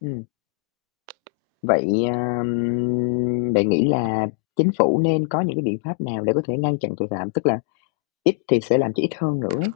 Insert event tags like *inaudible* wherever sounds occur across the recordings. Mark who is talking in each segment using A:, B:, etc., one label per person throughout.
A: Ừm. Vậy, ờm, bạn nghĩ là Chính phủ nên có những cái biện pháp nào để có thể ngăn chặn tội phạm, tức là ít thì sẽ làm cho ít hơn nữa ấy.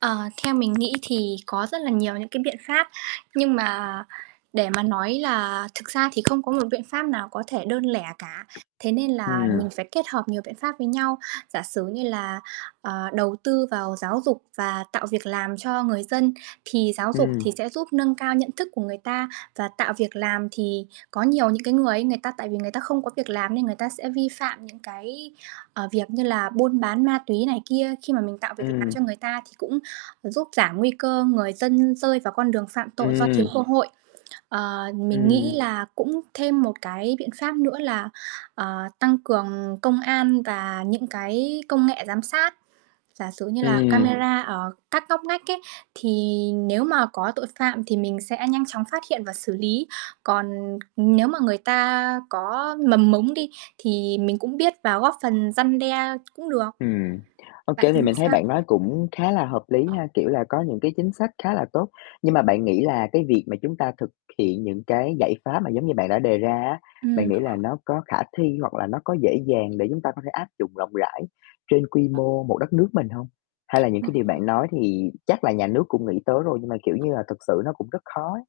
B: Ờ, theo mình nghĩ thì có rất là nhiều những cái biện pháp, nhưng mà để mà nói là thực ra thì không có một biện pháp nào có thể đơn lẻ cả. Thế nên là mình
A: Ừm.
B: phải kết hợp nhiều biện pháp với nhau. Giả sử như là, ờ, đầu tư vào giáo dục và tạo việc làm cho người dân, thì giáo dục
A: Ừm.
B: thì sẽ giúp nâng cao nhận thức của người ta và tạo việc làm thì có nhiều những cái người ấy, người ta tại vì người ta không có việc làm nên người ta sẽ vi phạm những cái, ờ, việc như là buôn bán ma túy này kia, khi mà mình tạo việc làm
A: Ừm.
B: cho người ta thì cũng giúp giảm nguy cơ người dân rơi vào con đường phạm tội do thiếu
A: Ừm.
B: cơ hội. Ờ, mình nghĩ
A: Ừm.
B: là cũng thêm một cái biện pháp nữa là, ờ, tăng cường công an và những cái công nghệ giám sát, giả sử như là
A: Ừm.
B: camera ở các ngóc ngách ấy, thì nếu mà có tội phạm thì mình sẽ nhanh chóng phát hiện và xử lý. Còn nếu mà người ta có mầm mống đi thì mình cũng biết và góp phần răn đe cũng được.
A: Ừm, ô
B: Bạn
A: kê, thì
B: nghĩ
A: mình thấy
B: sao?
A: bạn nói cũng khá là hợp lý ha, kiểu là, có những cái chính sách khá là tốt. Nhưng mà bạn nghĩ là cái việc mà chúng ta thực hiện những cái giải pháp mà giống như bạn đã đề ra á, bạn nghĩ là
B: Ừm.
A: nó có khả thi, hoặc là nó có dễ dàng để chúng ta có thể áp dụng rộng rãi trên quy mô một đất nước mình hông? Hay là những cái điều
B: *unintelligible*
A: bạn nói thì chắc là nhà nước cũng nghĩ tới rồi nhưng mà, kiểu như là, thực sự nó cũng rất khó ấy?